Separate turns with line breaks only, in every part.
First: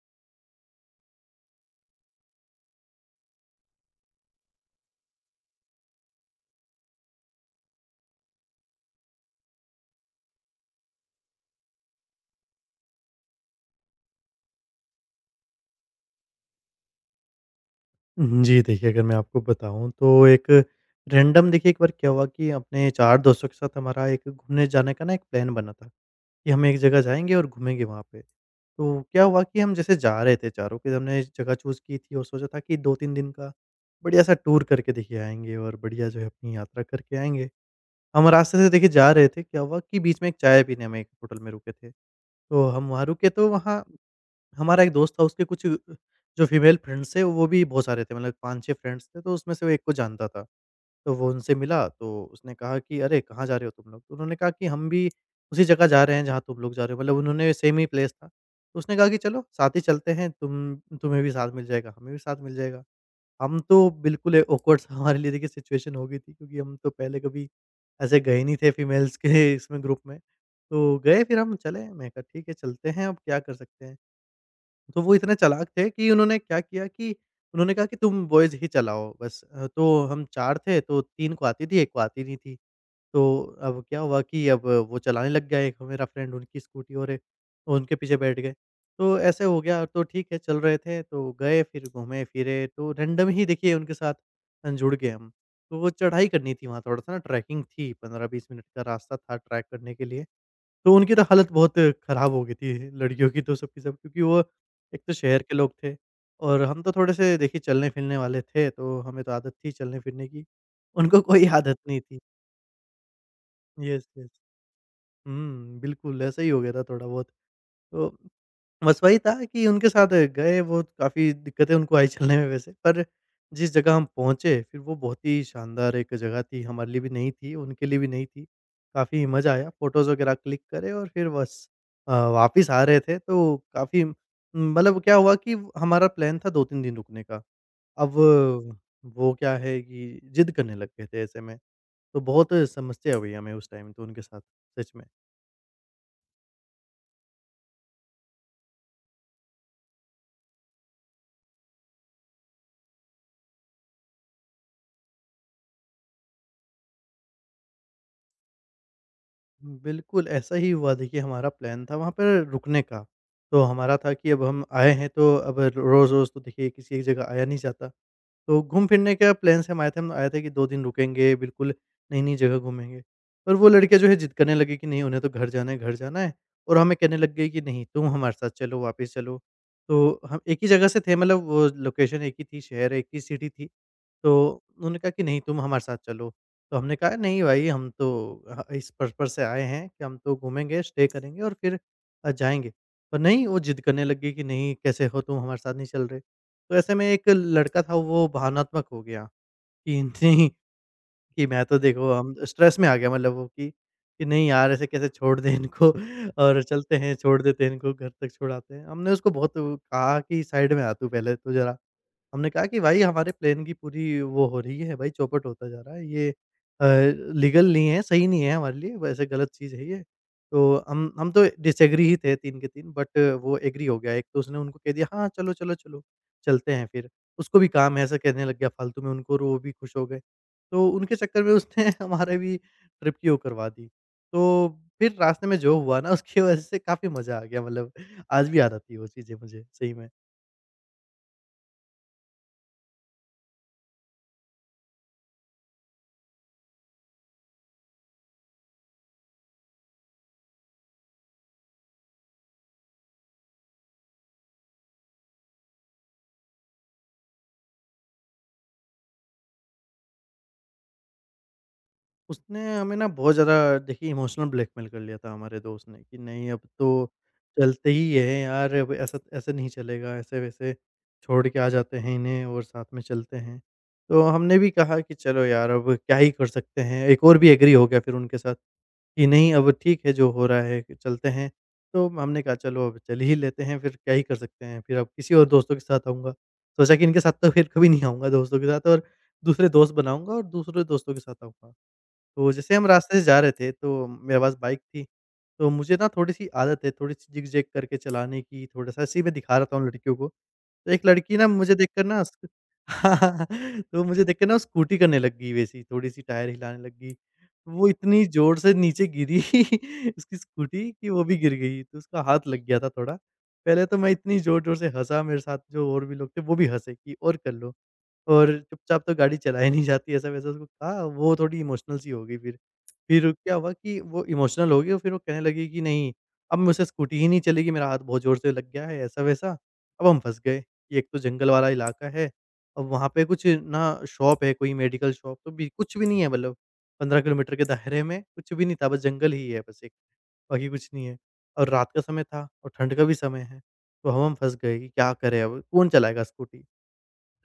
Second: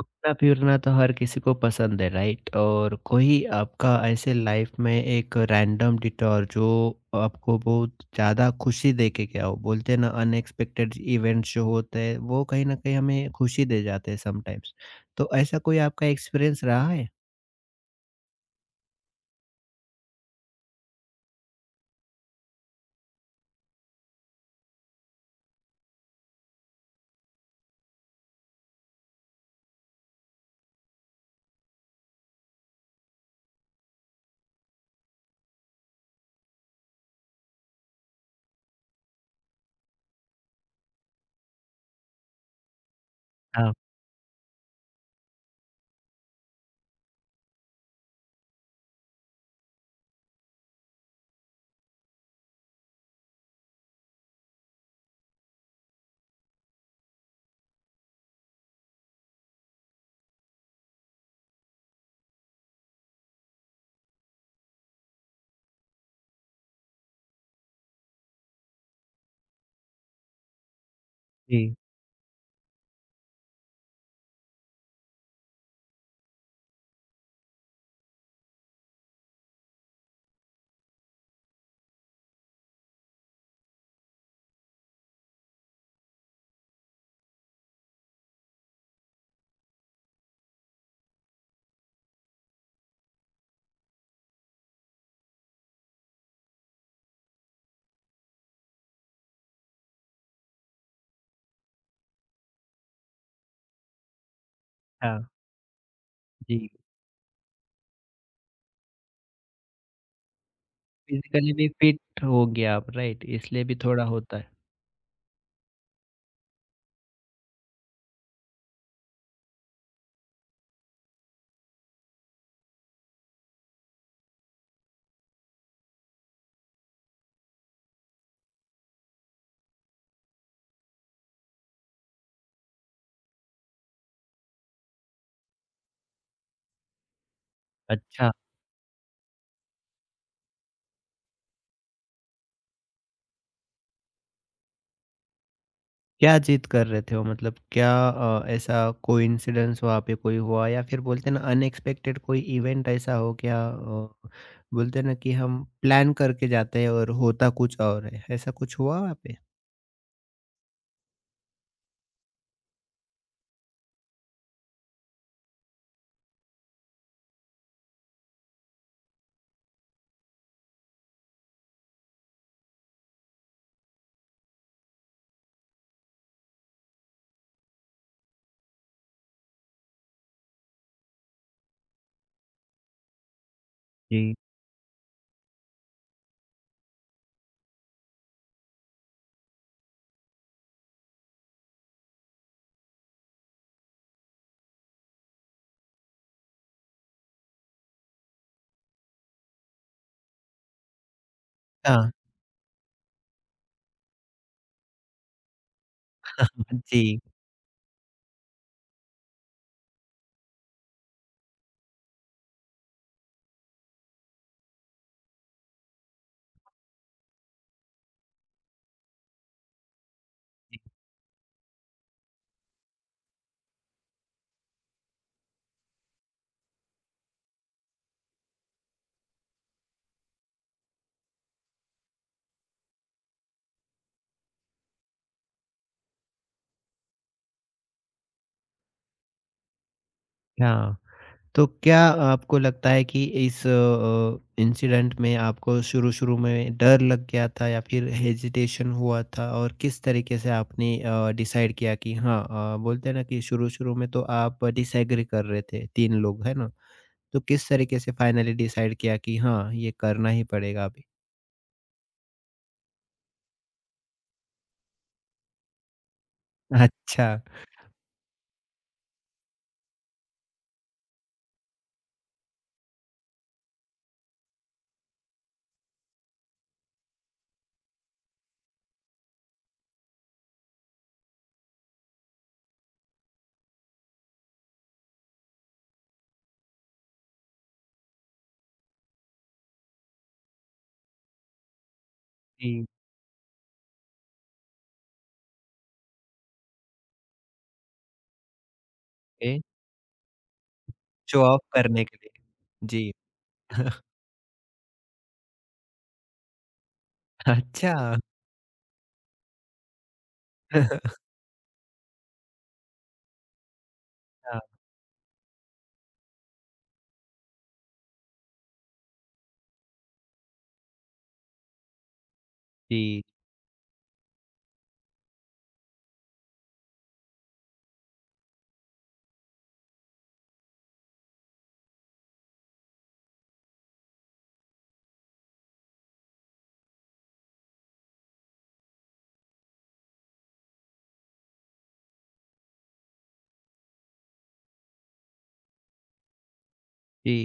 घूमना फिरना तो हर किसी को पसंद है राइट। और कोई आपका ऐसे लाइफ में एक रैंडम डिटॉर जो आपको बहुत ज़्यादा खुशी दे के गया हो, बोलते हैं ना अनएक्सपेक्टेड इवेंट्स जो होते हैं वो कहीं ना कहीं हमें खुशी दे जाते हैं समटाइम्स। तो ऐसा कोई आपका एक्सपीरियंस रहा है?
उहुँ, जी, देखिए, अगर मैं आपको बताऊँ तो एक रैंडम, देखिए एक बार क्या हुआ कि अपने 4 दोस्तों के साथ हमारा एक घूमने जाने का ना एक प्लान बना था कि हम एक जगह जाएँगे और घूमेंगे वहाँ पे। तो क्या हुआ कि हम जैसे जा रहे थे, चारों के हमने जगह चूज़ की थी और सोचा था कि 2-3 दिन का बढ़िया-सा टूर करके, देखिए, आएँगे और बढ़िया जो है अपनी यात्रा करके आएँगे। हम रास्ते से, देखिए, जा रहे थे, क्या हुआ कि बीच में एक चाय पीने हम एक होटल में रुके थे। तो हम वहाँ रुके तो
हाँ
वहाँ हमारा एक दोस्त था, उसके कुछ जो फीमेल फ्रेंड्स थे वो भी बहुत सारे थे मतलब 5-6 फ्रेंड्स थे, तो उसमें से वो एक को जानता था। तो वो उनसे मिला तो उसने कहा कि अरे! कहाँ जा रहे हो तुम लोग? तो उन्होंने कहा कि हम भी उसी जगह जा रहे हैं जहाँ तुम लोग जा रहे हो, मतलब उन्होंने सेम ही प्लेस था। तो उसने कहा कि चलो साथ ही चलते हैं, तुम तुम्हें भी साथ मिल जाएगा, हमें भी साथ मिल जाएगा। हम तो बिल्कुल ऑकवर्ड सा हमारे लिए, देखिए, सिचुएशन हो गई थी क्योंकि हम तो पहले कभी ऐसे गए नहीं थे फीमेल्स के इसमें ग्रुप में। तो गए फिर हम
जी।
चले, मैं कहा ठीक है चलते हैं, अब क्या कर सकते हैं। तो वो इतने चालाक थे कि उन्होंने क्या किया कि उन्होंने कहा कि तुम बॉयज़ ही चलाओ बस तो हम 4 थे, तो 3 को आती थी, 1 को आती नहीं थी। तो अब क्या हुआ कि अब वो चलाने लग गया एक मेरा फ्रेंड उनकी स्कूटी और ए उनके पीछे बैठ गए। तो ऐसे हो गया, तो ठीक है चल रहे थे, तो गए फिर घूमे-फिरे, तो रैंडम ही, देखिए, उनके साथ जुड़ गए हम। तो वो चढ़ाई करनी थी वहाँ, थोड़ा-सा ना ट्रैकिंग थी, 15-20 मिनट का रास्ता था ट्रैक करने के लिए। तो उनकी तो हालत बहुत खराब हो गई थी, लड़कियों की तो सबकी सब, क्योंकि वो एक तो
हाँ
शहर के लोग थे, और
जी।
हम तो थोड़े-से, देखिए, चलने-फिरने वाले थे, तो हमें तो आदत थी चलने-फिरने की, उनको कोई
फिजिकली भी
आदत नहीं थी।
फिट हो गया आप राइट, इसलिए भी थोड़ा
यस, यस।
होता है।
हुँ, बिल्कुल ऐसा ही हो गया था थोड़ा बहुत। तो बस वही था कि उनके साथ गए, वो काफ़ी दिक्कतें उनको आई चलने में वैसे, पर जिस जगह हम पहुँचे, फिर वो बहुत ही शानदार एक जगह थी, हमारे लिए भी नई थी, उनके लिए भी नई थी। काफ़ी मज़ा आया, फ़ोटोज़ वगैरह क्लिक करे, और फिर बस वापिस आ रहे थे, तो काफ़ी मतलब क्या हुआ कि हमारा प्लान था 2-3 दिन रुकने का। अब
अच्छा।
वो क्या है कि ज़िद करने लग गए थे ऐसे में, तो बहुत समस्या हुई हमें उस टाइम तो उनके साथ, सच में।
क्या जिद कर रहे थे वो? मतलब क्या ऐसा कोइंसिडेंस वहाँ पे कोई हुआ, या फिर बोलते हैं ना अनएक्सपेक्टेड कोई इवेंट ऐसा हो गया, बोलते हैं ना कि हम प्लान करके जाते हैं और होता कुछ और है, ऐसा कुछ हुआ वहाँ पे?
बिल्कुल, ऐसा ही हुआ, देखिए हमारा प्लान था वहाँ पर रुकने का। तो हमारा था कि अब हम आए हैं तो अब रोज़-रोज़ तो, देखिए, किसी एक जगह आया नहीं जाता। तो घूम-फिरने का प्लान से हम आए थे कि 2 दिन रुकेंगे, बिल्कुल नई-नई जगह घूमेंगे। पर वो लड़के जो है ज़िद करने लगे कि नहीं उन्हें तो घर जाना है, घर जाना है, और हमें कहने लग गए कि नहीं तुम हमारे साथ चलो, वापस चलो। तो हम एक ही जगह से थे, मतलब वो लोकेशन एक ही थी, शहर एक ही सिटी थी। तो
जी।
उन्होंने कहा कि नहीं तुम हमारे साथ चलो। तो हमने कहा नहीं भाई हम तो ह इस पर्पस से आए हैं कि हम तो घूमेंगे, स्टे करेंगे और फिर जाएँगे। पर नहीं वो ज़िद करने लग गई कि नहीं कैसे हो तुम हमारे साथ नहीं चल रहे। तो ऐसे में एक लड़का था, वो बहानात्मक हो गया कि नहीं, कि मैं तो देखो
हाँ,
हम स्ट्रेस में आ गया मतलब वो कि नहीं यार ऐसे कैसे छोड़ दें इनको और चलते हैं
जी,
छोड़ देते हैं इनको घर तक छुड़ाते हैं। हमने उसको बहुत वो कहा कि साइड में आ तू पहले तो ज़रा। हमने कहा कि भाई हमारे प्लान की पूरी वो हो रही है भाई, चौपट होता जा रहा है ये लीगल नहीं है, सही नहीं है हमारे लिए, वैसे गलत चीज़ है ये। तो हम तो डिसएग्री ही थे 3 के 3, बट वो एग्री हो गया एक, तो उसने उनको कह दिया हाँ, चलो, चलो, चलो, चलते हैं फिर। उसको भी काम है ऐसा कहने लग गया फालतू में उनको, और वो भी खुश हो गए। तो उनके चक्कर में उसने हमारे भी ट्रिप की वो करवा दी। तो फिर रास्ते में जो हुआ ना उसकी वज़ह से काफ़ी मज़ा आ गया, मतलब आज भी याद आती है वो चीज़ें मुझे, सही में।
हाँ। तो क्या आपको लगता है कि इस इंसिडेंट में आपको शुरू-शुरू में डर लग गया था या फिर हेजिटेशन हुआ था, और किस तरीके से आपने डिसाइड किया कि हाँ, बोलते हैं ना कि शुरू-शुरू में तो आप डिसएग्री कर रहे थे 3 लोग, है ना? तो किस तरीके से फाइनली डिसाइड किया कि हाँ, ये करना ही पड़ेगा अभी?
उसने हमें ना बहुत ज़्यादा, देखिए, इमोशनल ब्लैकमेल कर लिया था हमारे दोस्त ने कि नहीं अब तो
अच्छा,
चलते ही हैं यार, अब ऐसा ऐसे नहीं चलेगा, ऐसे-वैसे छोड़ के आ जाते हैं इन्हें, और साथ में चलते हैं। तो हमने भी कहा कि चलो यार अब क्या ही कर सकते हैं, एक और भी एग्री हो गया फिर उनके साथ। कि नहीं अब ठीक है जो हो रहा है, कि चलते हैं। तो हमने कहा चलो अब चल ही लेते हैं फिर, क्या ही कर सकते हैं, फिर अब किसी और दोस्तों के साथ आऊँगा। सोचा कि इनके साथ तो फिर कभी नहीं आऊँगा दोस्तों के साथ, और दूसरे दोस्त बनाऊँगा और दूसरे दोस्तों के साथ आऊँगा। तो जैसे हम
ठीक
रास्ते से जा रहे थे तो मेरे पास बाइक थी, तो मुझे ना थोड़ी-सी आदत है थोड़ी-सी जिग-जैग करके चलाने की, थोड़ा-सा ऐसे ही मैं दिखा
है।
रहा था उन लड़कियों को। तो एक लड़की
शो
ना
ऑफ
मुझे देखकर
करने के
ना
लिए।
उसक
जी।
हाँ, हाँ, तो मुझे देखकर ना स्कूटी करने लग गई वैसी, थोड़ी-सी टायर हिलाने लग गई। वो
अच्छा।
इतनी ज़ोर से नीचे गिरी उसकी स्कूटी कि वो भी गिर गई, तो उसका हाथ लग गया था थोड़ा। पहले तो मैं इतनी
हाँ,
ज़ोर-ज़ोर से हँसा, मेरे साथ जो और भी लोग थे वो भी हँसे कि और कर लो। और चुपचाप तो गाड़ी चलाई नहीं जाती ऐसा-वैसा उसको कहा, वो थोड़ी इमोशनल सी हो गई फिर।
जी,
फिर क्या हुआ कि वो इमोशनल हो गई और फिर वो कहने लगी कि नहीं, अब मुझसे स्कूटी ही नहीं चलेगी, मेरा हाथ बहुत ज़ोर से लग गया है, ऐसा-वैसा। अब हम फँस गए, कि एक तो जंगल वाला इलाका है, अब वहाँ पे कुछ ना शॉप है, कोई मेडिकल शॉप तो भी कुछ भी नहीं है, मतलब 15 किलोमीटर के दायरे में कुछ भी नहीं था, बस जंगल ही है बस एक, बाकी कुछ नहीं है। और रात का समय था और ठंड का भी समय है, तो हम फँस गए कि क्या करें अब, कौन चलाएगा स्कूटी?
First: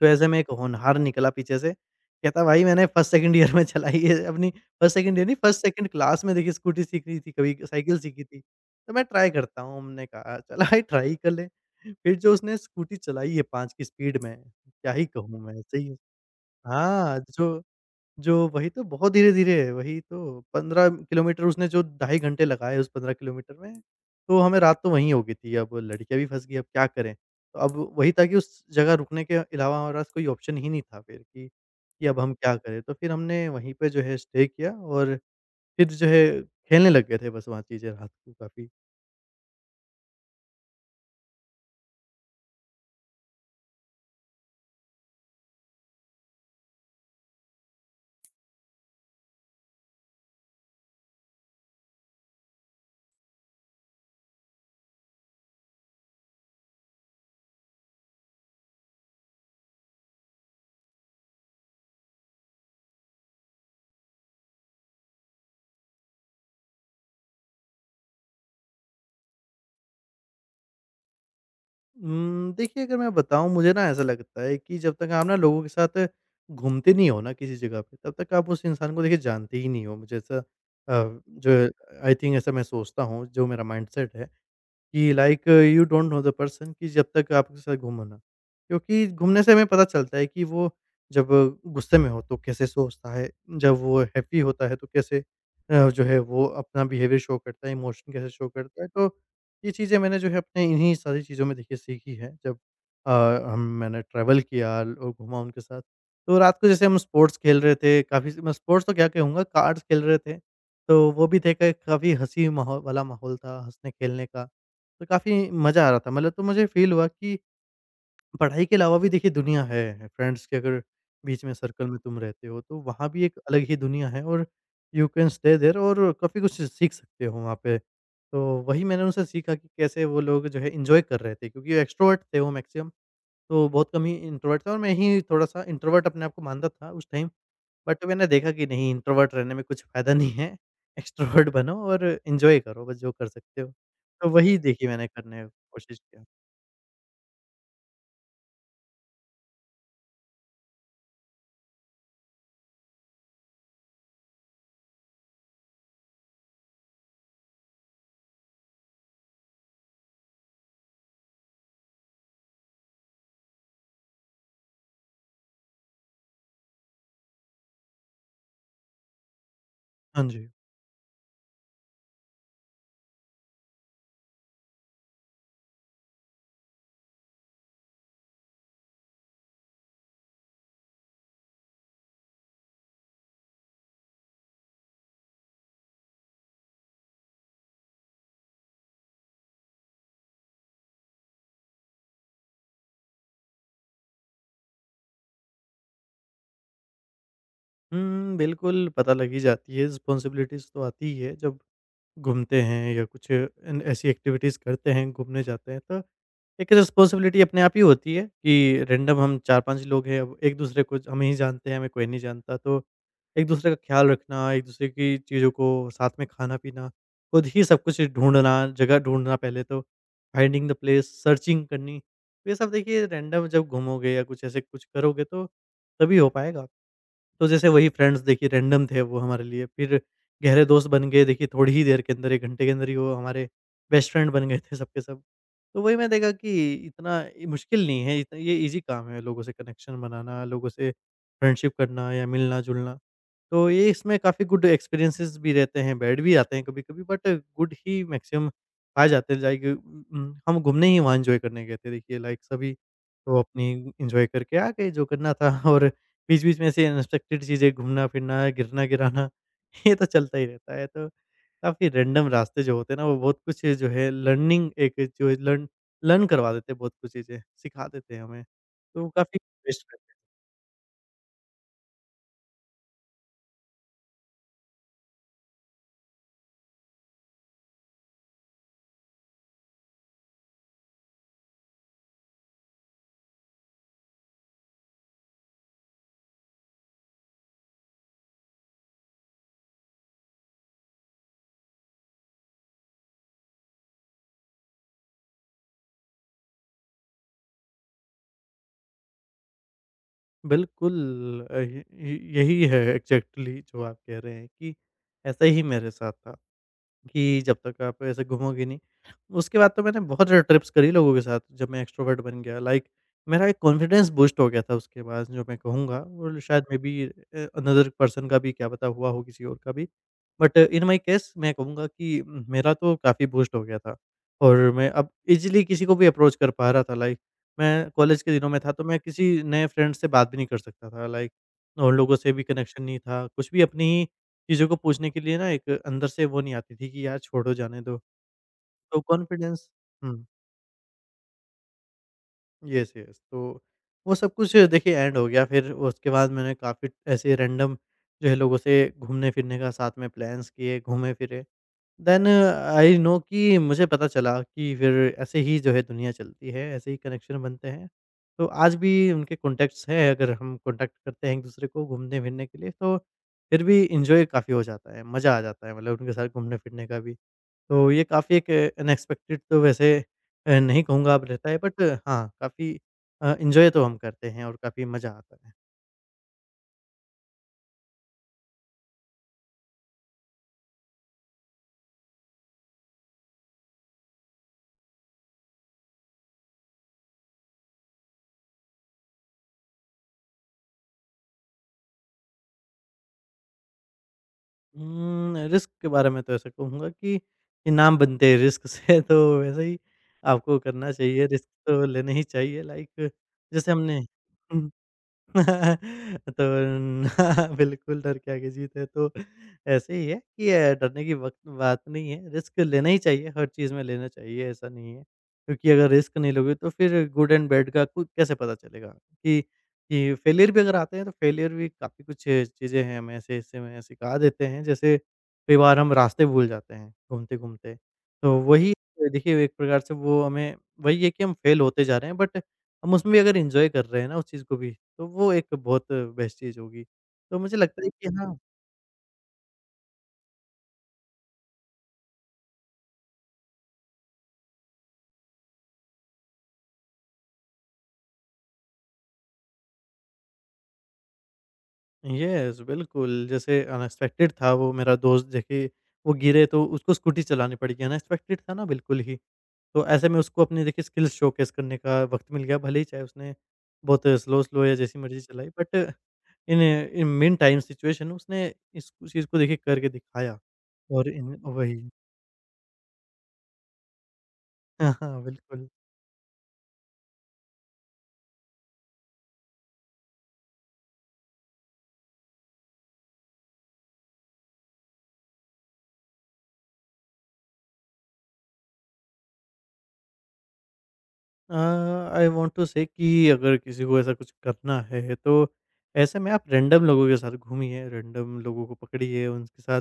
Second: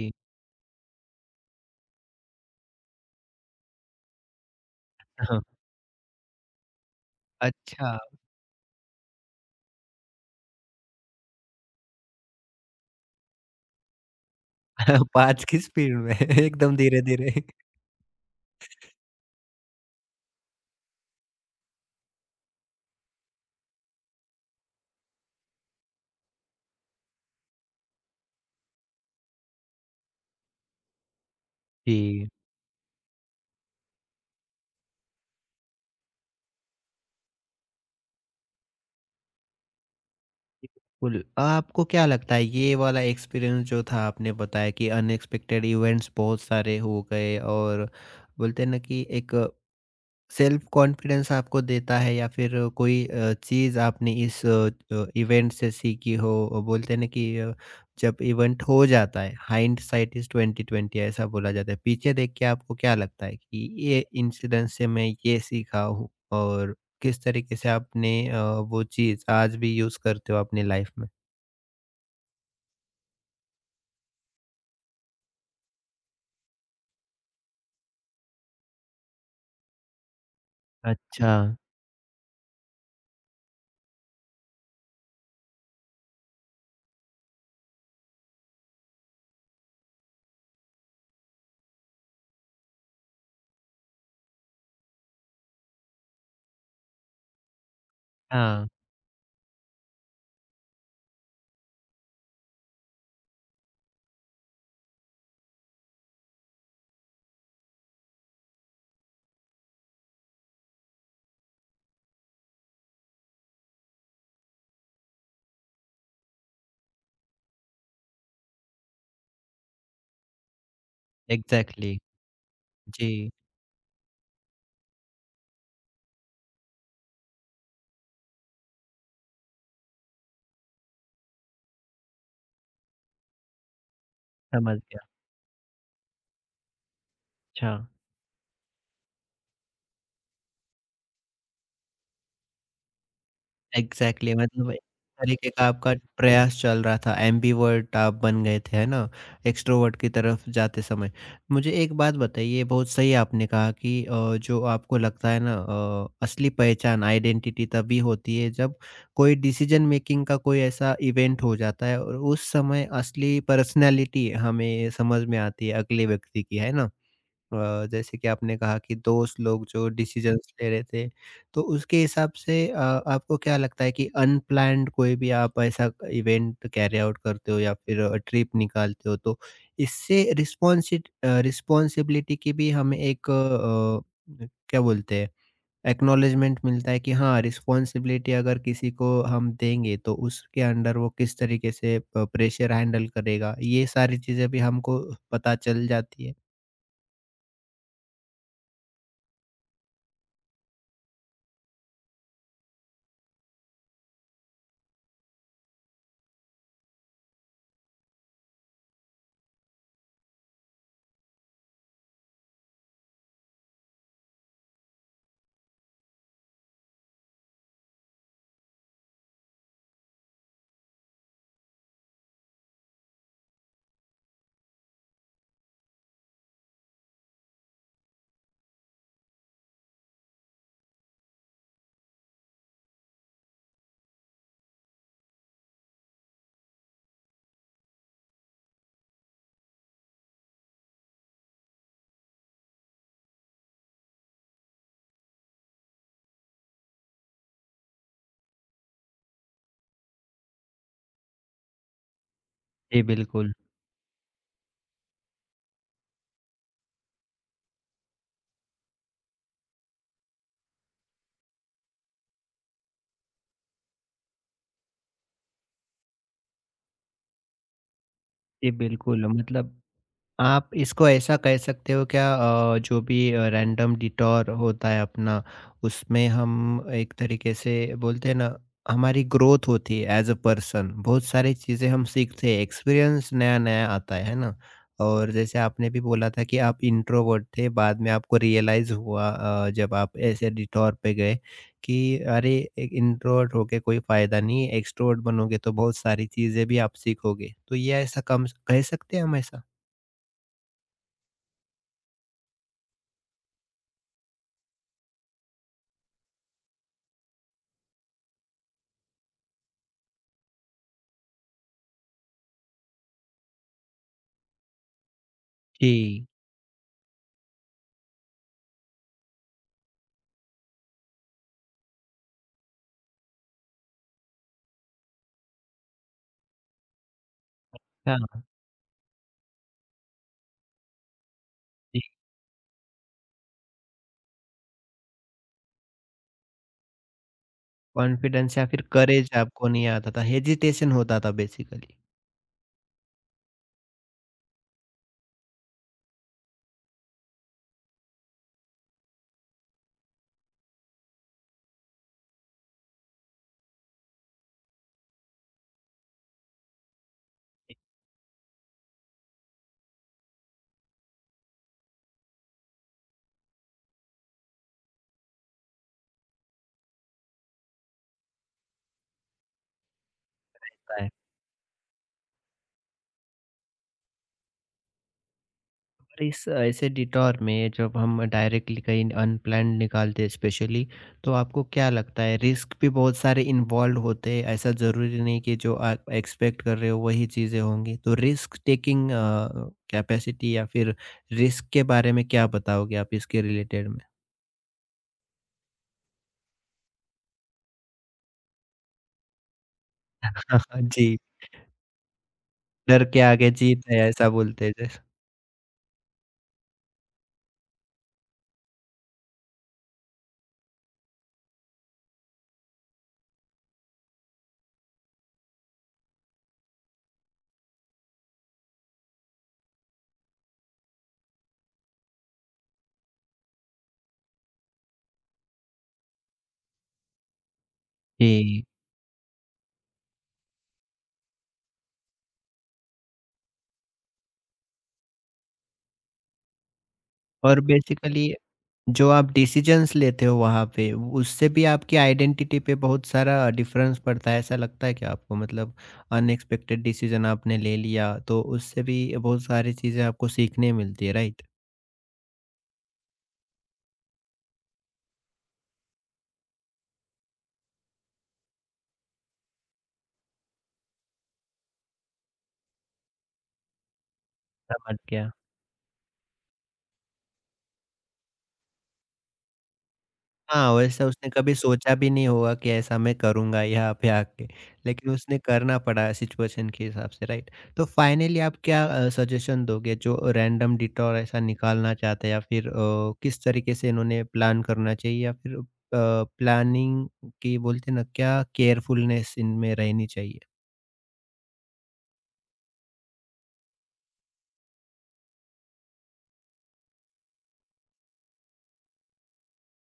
तो ऐसे में एक होनहार निकला पीछे से, कहता भाई मैंने फर्स्ट सेकंड ईयर में चलाई है अपनी, फर्स्ट सेकंड ईयर नहीं
हाँ,
फर्स्ट सेकंड क्लास में, देखिए, स्कूटी सीख ली थी, कभी
अच्छा।
साइकिल सीखी थी, तो मैं ट्राई करता हूँ, हमने कहा चल भाई ट्राई कर ले। फिर जो उसने स्कूटी चलाई है 5 की स्पीड में, क्या ही कहूँ
5 की
मैं सही।
स्पीड में, एकदम
हाँ,
धीरे-धीरे।
जो जो वही तो बहुत धीरे-धीरे है, वही तो 15 किलोमीटर उसने जो 2.5 घंटे लगाए उस 15 किलोमीटर में, तो हमें रात तो वहीं हो गई थी। अब लड़कियाँ भी फँस गई, अब क्या करें? तो अब वही था कि उस जगह रुकने के अलावा हमारे पास कोई ऑप्शन ही नहीं था फिर, कि अब
जी,
हम क्या करें? तो फिर हमने वहीं पे जो है स्टे किया और फिर जो है खेलने लग गए थे बस वहाँ चीज़ें रात को काफ़ी।
बिल्कुल। आपको क्या लगता है ये वाला एक्सपीरियंस जो था, आपने बताया कि अनएक्सपेक्टेड इवेंट्स बहुत सारे हो गए, और बोलते हैं ना कि एक सेल्फ कॉन्फिडेंस आपको देता है, या फिर कोई चीज़ आपने इस इवेंट से सीखी हो, बोलते हैं ना कि जब इवेंट हो जाता है, हाइंडसाइट इज ट्वेंटी ट्वेंटी ऐसा बोला जाता है, पीछे देख के आपको क्या लगता है कि ये इंसिडेंट से मैं ये सीखा हूँ, और किस तरीके से आपने वो चीज़ आज भी यूज़ करते हो अपनी लाइफ में?
देखिए, अगर मैं बताऊँ मुझे ना ऐसा लगता है कि जब तक आप ना लोगों के साथ घूमते नहीं हो ना किसी जगह पे, तब तक आप उस इंसान को देखिए जानते ही नहीं हो। मुझे ऐसा
अच्छा।
जो आई थिंक ऐसा मैं सोचता हूँ, जो मेरा माइंडसेट है। कि like you don't know the person, कि जब तक आपके साथ घूमो ना। क्योंकि घूमने से हमें पता चलता है कि वो जब गुस्से में हो तो कैसे सोचता है, जब वो हैप्पी होता है तो कैसे जो है वो अपना बिहेवियर शो करता है, इमोशन कैसे शो
हाँ हाँ।
करता है। तो ये चीज़ें मैंने जो है अपने इन्हीं सारी चीज़ों में देखिए सीखी है, जब अ, हम मैंने ट्रैवल किया और घूमा उनके साथ। तो रात को जैसे हम स्पोर्ट्स खेल रहे थे, काफ़ी मैं स्पोर्ट्स तो क्या कहूँगा, कार्ड्स खेल रहे थे। तो वो भी देखा, काफ़ी हँसी माहौल वाला माहौल था हँसने-खेलने का। तो काफ़ी मज़ा आ रहा था मतलब, तो मुझे फ़ील हुआ कि पढ़ाई के अलावा भी देखिए दुनिया है, फ्रेंड्स के अगर बीच में सर्कल
एग्जैक्टली।
में तुम रहते हो तो वहाँ
जी।
भी एक अलग ही दुनिया है और यू कैन स्टे देयर और काफ़ी कुछ सीख सकते हो वहाँ पे। तो वही मैंने उनसे सीखा कि कैसे वो लोग जो है एन्जॉय कर रहे थे, क्योंकि एक्सट्रोवर्ट थे वो मैक्सिमम, तो बहुत कम ही इंट्रोवर्ट थे, और
समझ
मैं
गया।
ही थोड़ा-सा इंट्रोवर्ट अपने आप को मानता था उस टाइम।
अच्छा।
बट मैंने देखा कि नहीं, इंट्रोवर्ट रहने में कुछ फ़ायदा नहीं है, एक्सट्रोवर्ट बनो और एन्जॉय करो बस जो कर सकते हो। तो
एग्ज़ैक्टली,
वही
मतलब एक
देखिए मैंने करने
तरीके का आपका
कोशिश किया।
प्रयास चल रहा था, एम्बिवर्ट आप बन गए थे, है ना? एक्स्ट्रोवर्ट की तरफ जाते समय। मुझे एक बात बताइए, बहुत सही आपने कहा कि जो आपको लगता है ना, असली पहचान आइडेंटिटी तभी होती है जब कोई डिसीज़न मेकिंग का कोई ऐसा इवेंट हो जाता है, और उस समय असली पर्सनैलिटी हमें समझ में आती है अगले व्यक्ति की, है ना? जैसे कि आपने कहा कि दोस्त लोग जो
हाँ जी।
डिसीजंस ले रहे थे, तो उसके हिसाब से आपको क्या लगता है कि अनप्लैन्ड कोई भी आप ऐसा इवेंट कैरी आउट करते हो या फिर ट्रिप निकालते हो, तो इससे रिस्पॉन्सिबिलिटी की भी हमें एक, क्या बोलते हैं, एक्नॉलेजमेंट मिलता है कि हाँ, रिस्पॉन्सिबिलिटी अगर किसी को हम देंगे, तो उसके अंडर वो किस तरीके से प प्रेशर हैंडल करेगा, ये सारी चीज़ें भी हमको पता चल जाती है?
हुँ, बिल्कुल पता लग ही जाती है, रिस्पॉन्सिबिलिटीज़ तो आती ही है जब घूमते हैं या कुछ एन ऐसी एक्टिविटीज़ करते हैं, घूमने जाते हैं, तो एक रिस्पॉन्सिबिलिटी अपने आप ही होती है कि रैंडम हम 4-5 लोग हैं, अब एक-दूसरे को हम ही जानते हैं, हमें कोई नहीं जानता, तो एक-दूसरे का ख्याल रखना, एक-दूसरे की चीज़ों को साथ में खाना-पीना, खुद ही सब कुछ ढूँढना, जगह ढूँढना पहले तो, फाइंडिंग द प्लेस, सर्चिंग करनी, तो ये सब देखिए रैंडम जब घूमोगे या कुछ ऐसे कुछ करोगे तो तभी हो पाएगा। तो जैसे वही फ्रेंड्स देखिए रैंडम थे वो हमारे लिए, फिर गहरे दोस्त बन गए देखिए थोड़ी ही देर के अंदर, 1 घंटे के अंदर ही वो हमारे बेस्ट फ्रेंड बन गए थे सब के सब। तो वही मैंने देखा कि इतना ये मुश्किल नहीं है, इतना ये ईज़ी काम है लोगों से कनेक्शन बनाना, लोगों से फ्रेंडशिप करना या मिलना-जुलना। तो ये इसमें काफ़ी गुड एक्सपीरियंसेस भी रहते हैं, बैड भी आते हैं कभी-कभी, बट गुड ही मैक्सिमम पाए जाते हैं। लाइक हम घूमने ही वहाँ एन्जॉय करने गए थे देखिए, लाइक सभी
जी,
तो
बिल्कुल।
अपनी एन्जॉय करके आ गए जो करना था। और बीच-बीच में ऐसे अनएक्सपेक्टेड चीज़ें, घूमना-फिरना, गिरना-गिराना, ये तो चलता ही रहता है। तो काफ़ी रैंडम रास्ते जो होते हैं ना, वो बहुत कुछ जो है लर्निंग, एक जो लर्न लर्न करवा देते हैं, बहुत कुछ चीज़ें सिखा देते हैं हमें।
जी,
तो
बिल्कुल,
काफ़ी
मतलब,
बेस्ट रहते हैं।
आप इसको ऐसा कह सकते हो क्या, जो भी रैंडम डिटॉर होता है अपना, उसमें हम एक तरीके से बोलते हैं ना, हमारी ग्रोथ होती है एज अ पर्सन, बहुत सारी चीज़ें हम सीखते हैं, एक्सपीरियंस नया नया आता है ना? और जैसे आपने भी बोला था कि आप इंट्रोवर्ट थे, बाद में आपको रियलाइज हुआ जब आप ऐसे डिटॉर पे गए, कि अरे, एक इंट्रोवर्ट होके कोई फायदा नहीं, एक्सट्रोवर्ट बनोगे तो बहुत सारी चीज़ें भी आप सीखोगे, तो ये ऐसा कम कह सकते हैं हम, ऐसा?
बिल्कुल, य य यही है एग्ज़ैक्टली जो आप कह रहे हैं कि ऐसा ही मेरे साथ था। कि जब तक आप ऐसे घूमोगे नहीं। उसके बाद तो मैंने बहुत सारी ट्रिप्स करी लोगों के साथ, जब मैं एक्स्ट्रोवर्ट बन गया, लाइक मेरा एक कॉन्फिडेंस बूस्ट हो गया था उसके बाद, जो मैं कहूँगा,
जी।
और शायद मे बी अनदर पर्सन का भी क्या पता हुआ हो किसी और का भी। बट इन माय केस मैं कहूँगा कि मेरा तो काफ़ी बूस्ट हो गया था, और मैं अब ईज़िली किसी को भी अप्रोच कर पा रहा था। लाइक मैं कॉलेज के
हाँ,
दिनों में था तो मैं किसी नए फ्रेंड से बात भी नहीं कर सकता था, लाइक और
जी।
लोगों से भी कनेक्शन नहीं था। कुछ भी अपनी चीज़ों को पूछने के लिए ना एक अंदर से वो नहीं आती थी कि यार छोड़ो जाने दो।
कॉन्फिडेंस या फिर
तो
करेज
कॉन्फिडेंस,
आपको नहीं आता था,
हुँ,
हेजिटेशन होता था बेसिकली।
Yes, yes. तो वो सब कुछ देखिए एंड हो गया फिर, उसके बाद मैंने काफ़ी ऐसे रैंडम जो है लोगों से घूमने-फिरने का साथ में प्लान्स किए, घूमे-फिरे। देन आई नो कि मुझे पता चला कि फिर ऐसे ही जो है दुनिया चलती है, ऐसे ही कनेक्शन बनते हैं। तो आज भी उनके कॉन्टैक्ट्स हैं, अगर हम कॉन्टैक्ट करते हैं एक-दूसरे को घूमने-फिरने के लिए, तो फिर भी एन्जॉय काफ़ी हो जाता है, मज़ा आ जाता है मतलब उनके साथ घूमने-फिरने का भी। तो ये काफ़ी एक अनएक्सपेक्टेड तो वैसे नहीं
राइट।
कहूँगा अब रहता है, बट हाँ, काफ़ी एन्जॉय तो हम करते हैं और काफ़ी मज़ा आता है।
और इस ऐसे डिटॉर में जब हम डायरेक्टली कहीं अनप्लैन्ड निकालते हैं स्पेशली, तो आपको क्या लगता है रिस्क भी बहुत सारे इन्वॉल्व होते हैं, ऐसा ज़रूरी नहीं कि जो आप एक्सपेक्ट कर रहे हो वही चीज़ें होंगी। तो रिस्क टेकिंग कैपेसिटी, या फिर रिस्क के बारे में क्या बताओगे आप इसके रिलेटेड में?
रिस्क के बारे में तो ऐसा कहूँगा कि इनाम बनते हैं रिस्क से, तो वैसे ही आपको करना
जी,
चाहिए, रिस्क तो लेने ही चाहिए।
डर
लाइक
के आगे
जैसे
जीत
हमने
है ऐसा बोलते
हुँ।
हैं जैसे।
तो न बिल्कुल डर के आगे जीत है, तो ऐसे ही है कि डरने की वक़्त बात नहीं है, रिस्क लेना ही चाहिए, हर चीज़ में लेना चाहिए, ऐसा नहीं है। क्योंकि अगर रिस्क नहीं लोगे तो फिर गुड एंड बैड का कु कैसे पता चलेगा कि कि फेलियर भी अगर आते हैं तो फेलियर भी काफ़ी कुछ चीज़ें हैं हमें ऐसे हिस्से में सिखा देते हैं, जैसे कई बार हम रास्ते भूल जाते हैं घूमते-घूमते। तो
जी,
वही देखिए एक प्रकार से वो हमें, वही है कि हम फेल होते जा रहे हैं, बट हम उसमें भी अगर एन्जॉय कर रहे हैं ना उस चीज़ को भी, तो वो एक बहुत बेस्ट चीज़ होगी। तो मुझे
और
लगता है कि
बेसिकली
हाँ।
जो आप डिसीजंस लेते हो वहाँ पे, उससे भी आपकी आइडेंटिटी पे बहुत सारा डिफरेंस पड़ता है, ऐसा लगता है क्या आपको? मतलब अनएक्सपेक्टेड डिसीजन आपने ले लिया, तो उससे भी बहुत सारी चीज़ें आपको सीखने मिलती है, राइट?
येस, बिल्कुल, जैसे अनएक्सपेक्टेड था वो मेरा दोस्त देखिए, वो गिरे तो उसको स्कूटी चलानी पड़ गई, अनएक्सपेक्टेड था ना बिल्कुल ही। तो ऐसे में उसको अपनी देखिए स्किल्स शोकेस करने का वक़्त मिल गया, भले ही चाहे उसने बहुत स्लो, स्लो या
समझ
जैसी मर्ज़ी
गया।
चलाई, but in in mean time situation उसने इस चीज़ को देखिए करके दिखाया।
हाँ, वैसे
और
उसने
इन
कभी
वही
सोचा भी नहीं होगा कि ऐसा मैं करूँगा यहाँ पे आके,
हाँ,
लेकिन
हाँ,
उसने
बिल्कुल।
करना पड़ा सिचुएशन के हिसाब से, राइट? तो फाइनली आप क्या सजेशन दोगे, जो रैंडम डिटॉर ऐसा निकालना चाहते हैं, या फिर किस तरीके से इन्होंने प्लान करना चाहिए, या फिर प्लानिंग की बोलते हैं ना क्या केयरफुलनेस इनमें रहनी चाहिए?
आई वांट टू से कि अगर किसी को ऐसा कुछ करना है तो ऐसे में आप रैंडम लोगों के साथ घूमिए, रैंडम लोगों को पकड़िए, उनके साथ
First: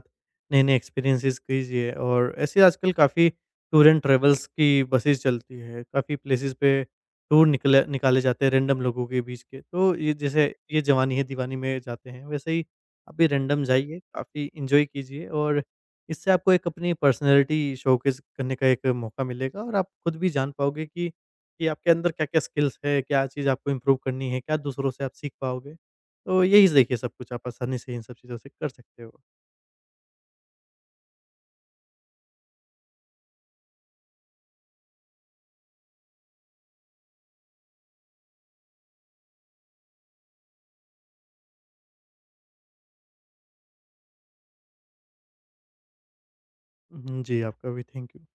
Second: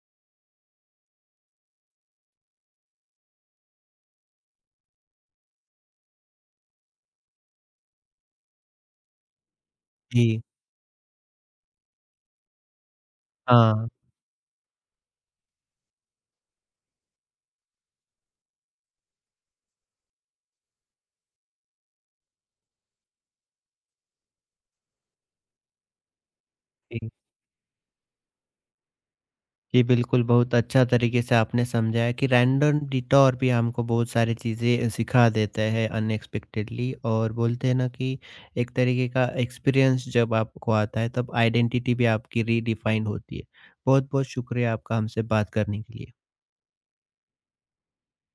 नए-नए एक्सपीरियंसेस कीजिए। और ऐसे आजकल काफ़ी टूर एंड ट्रैवल्स की बसेस चलती है, काफ़ी प्लेसेस पे टूर निकले निकाले जाते हैं रैंडम लोगों के बीच के। तो ये
जी,
जैसे ये जवानी है दीवानी में जाते हैं, वैसे ही आप भी रैंडम
हाँ।
जाइए, काफ़ी एन्जॉय कीजिए, और इससे आपको एक अपनी पर्सनैलिटी शोकेस करने का एक मौका मिलेगा और आप खुद भी जान पाओगे कि आपके अंदर क्या-क्या स्किल्स है, क्या चीज़ आपको इम्प्रूव करनी है, क्या दूसरों से आप सीख पाओगे। तो यही देखिए
जी।
सब कुछ आप आसानी से इन सब चीज़ों से कर सकते हो।
जी, बिल्कुल, बहुत अच्छा तरीके से आपने समझाया कि रैंडम डिटॉर भी हमको बहुत सारी चीज़ें सिखा देता है अनएक्सपेक्टेडली, और बोलते हैं ना कि एक तरीके का एक्सपीरियंस जब आपको आता है तब आइडेंटिटी भी आपकी रीडिफाइन होती है। बहुत-बहुत शुक्रिया आपका हमसे बात करने के लिए।
हुँ, जी, आपका भी थैंक यू।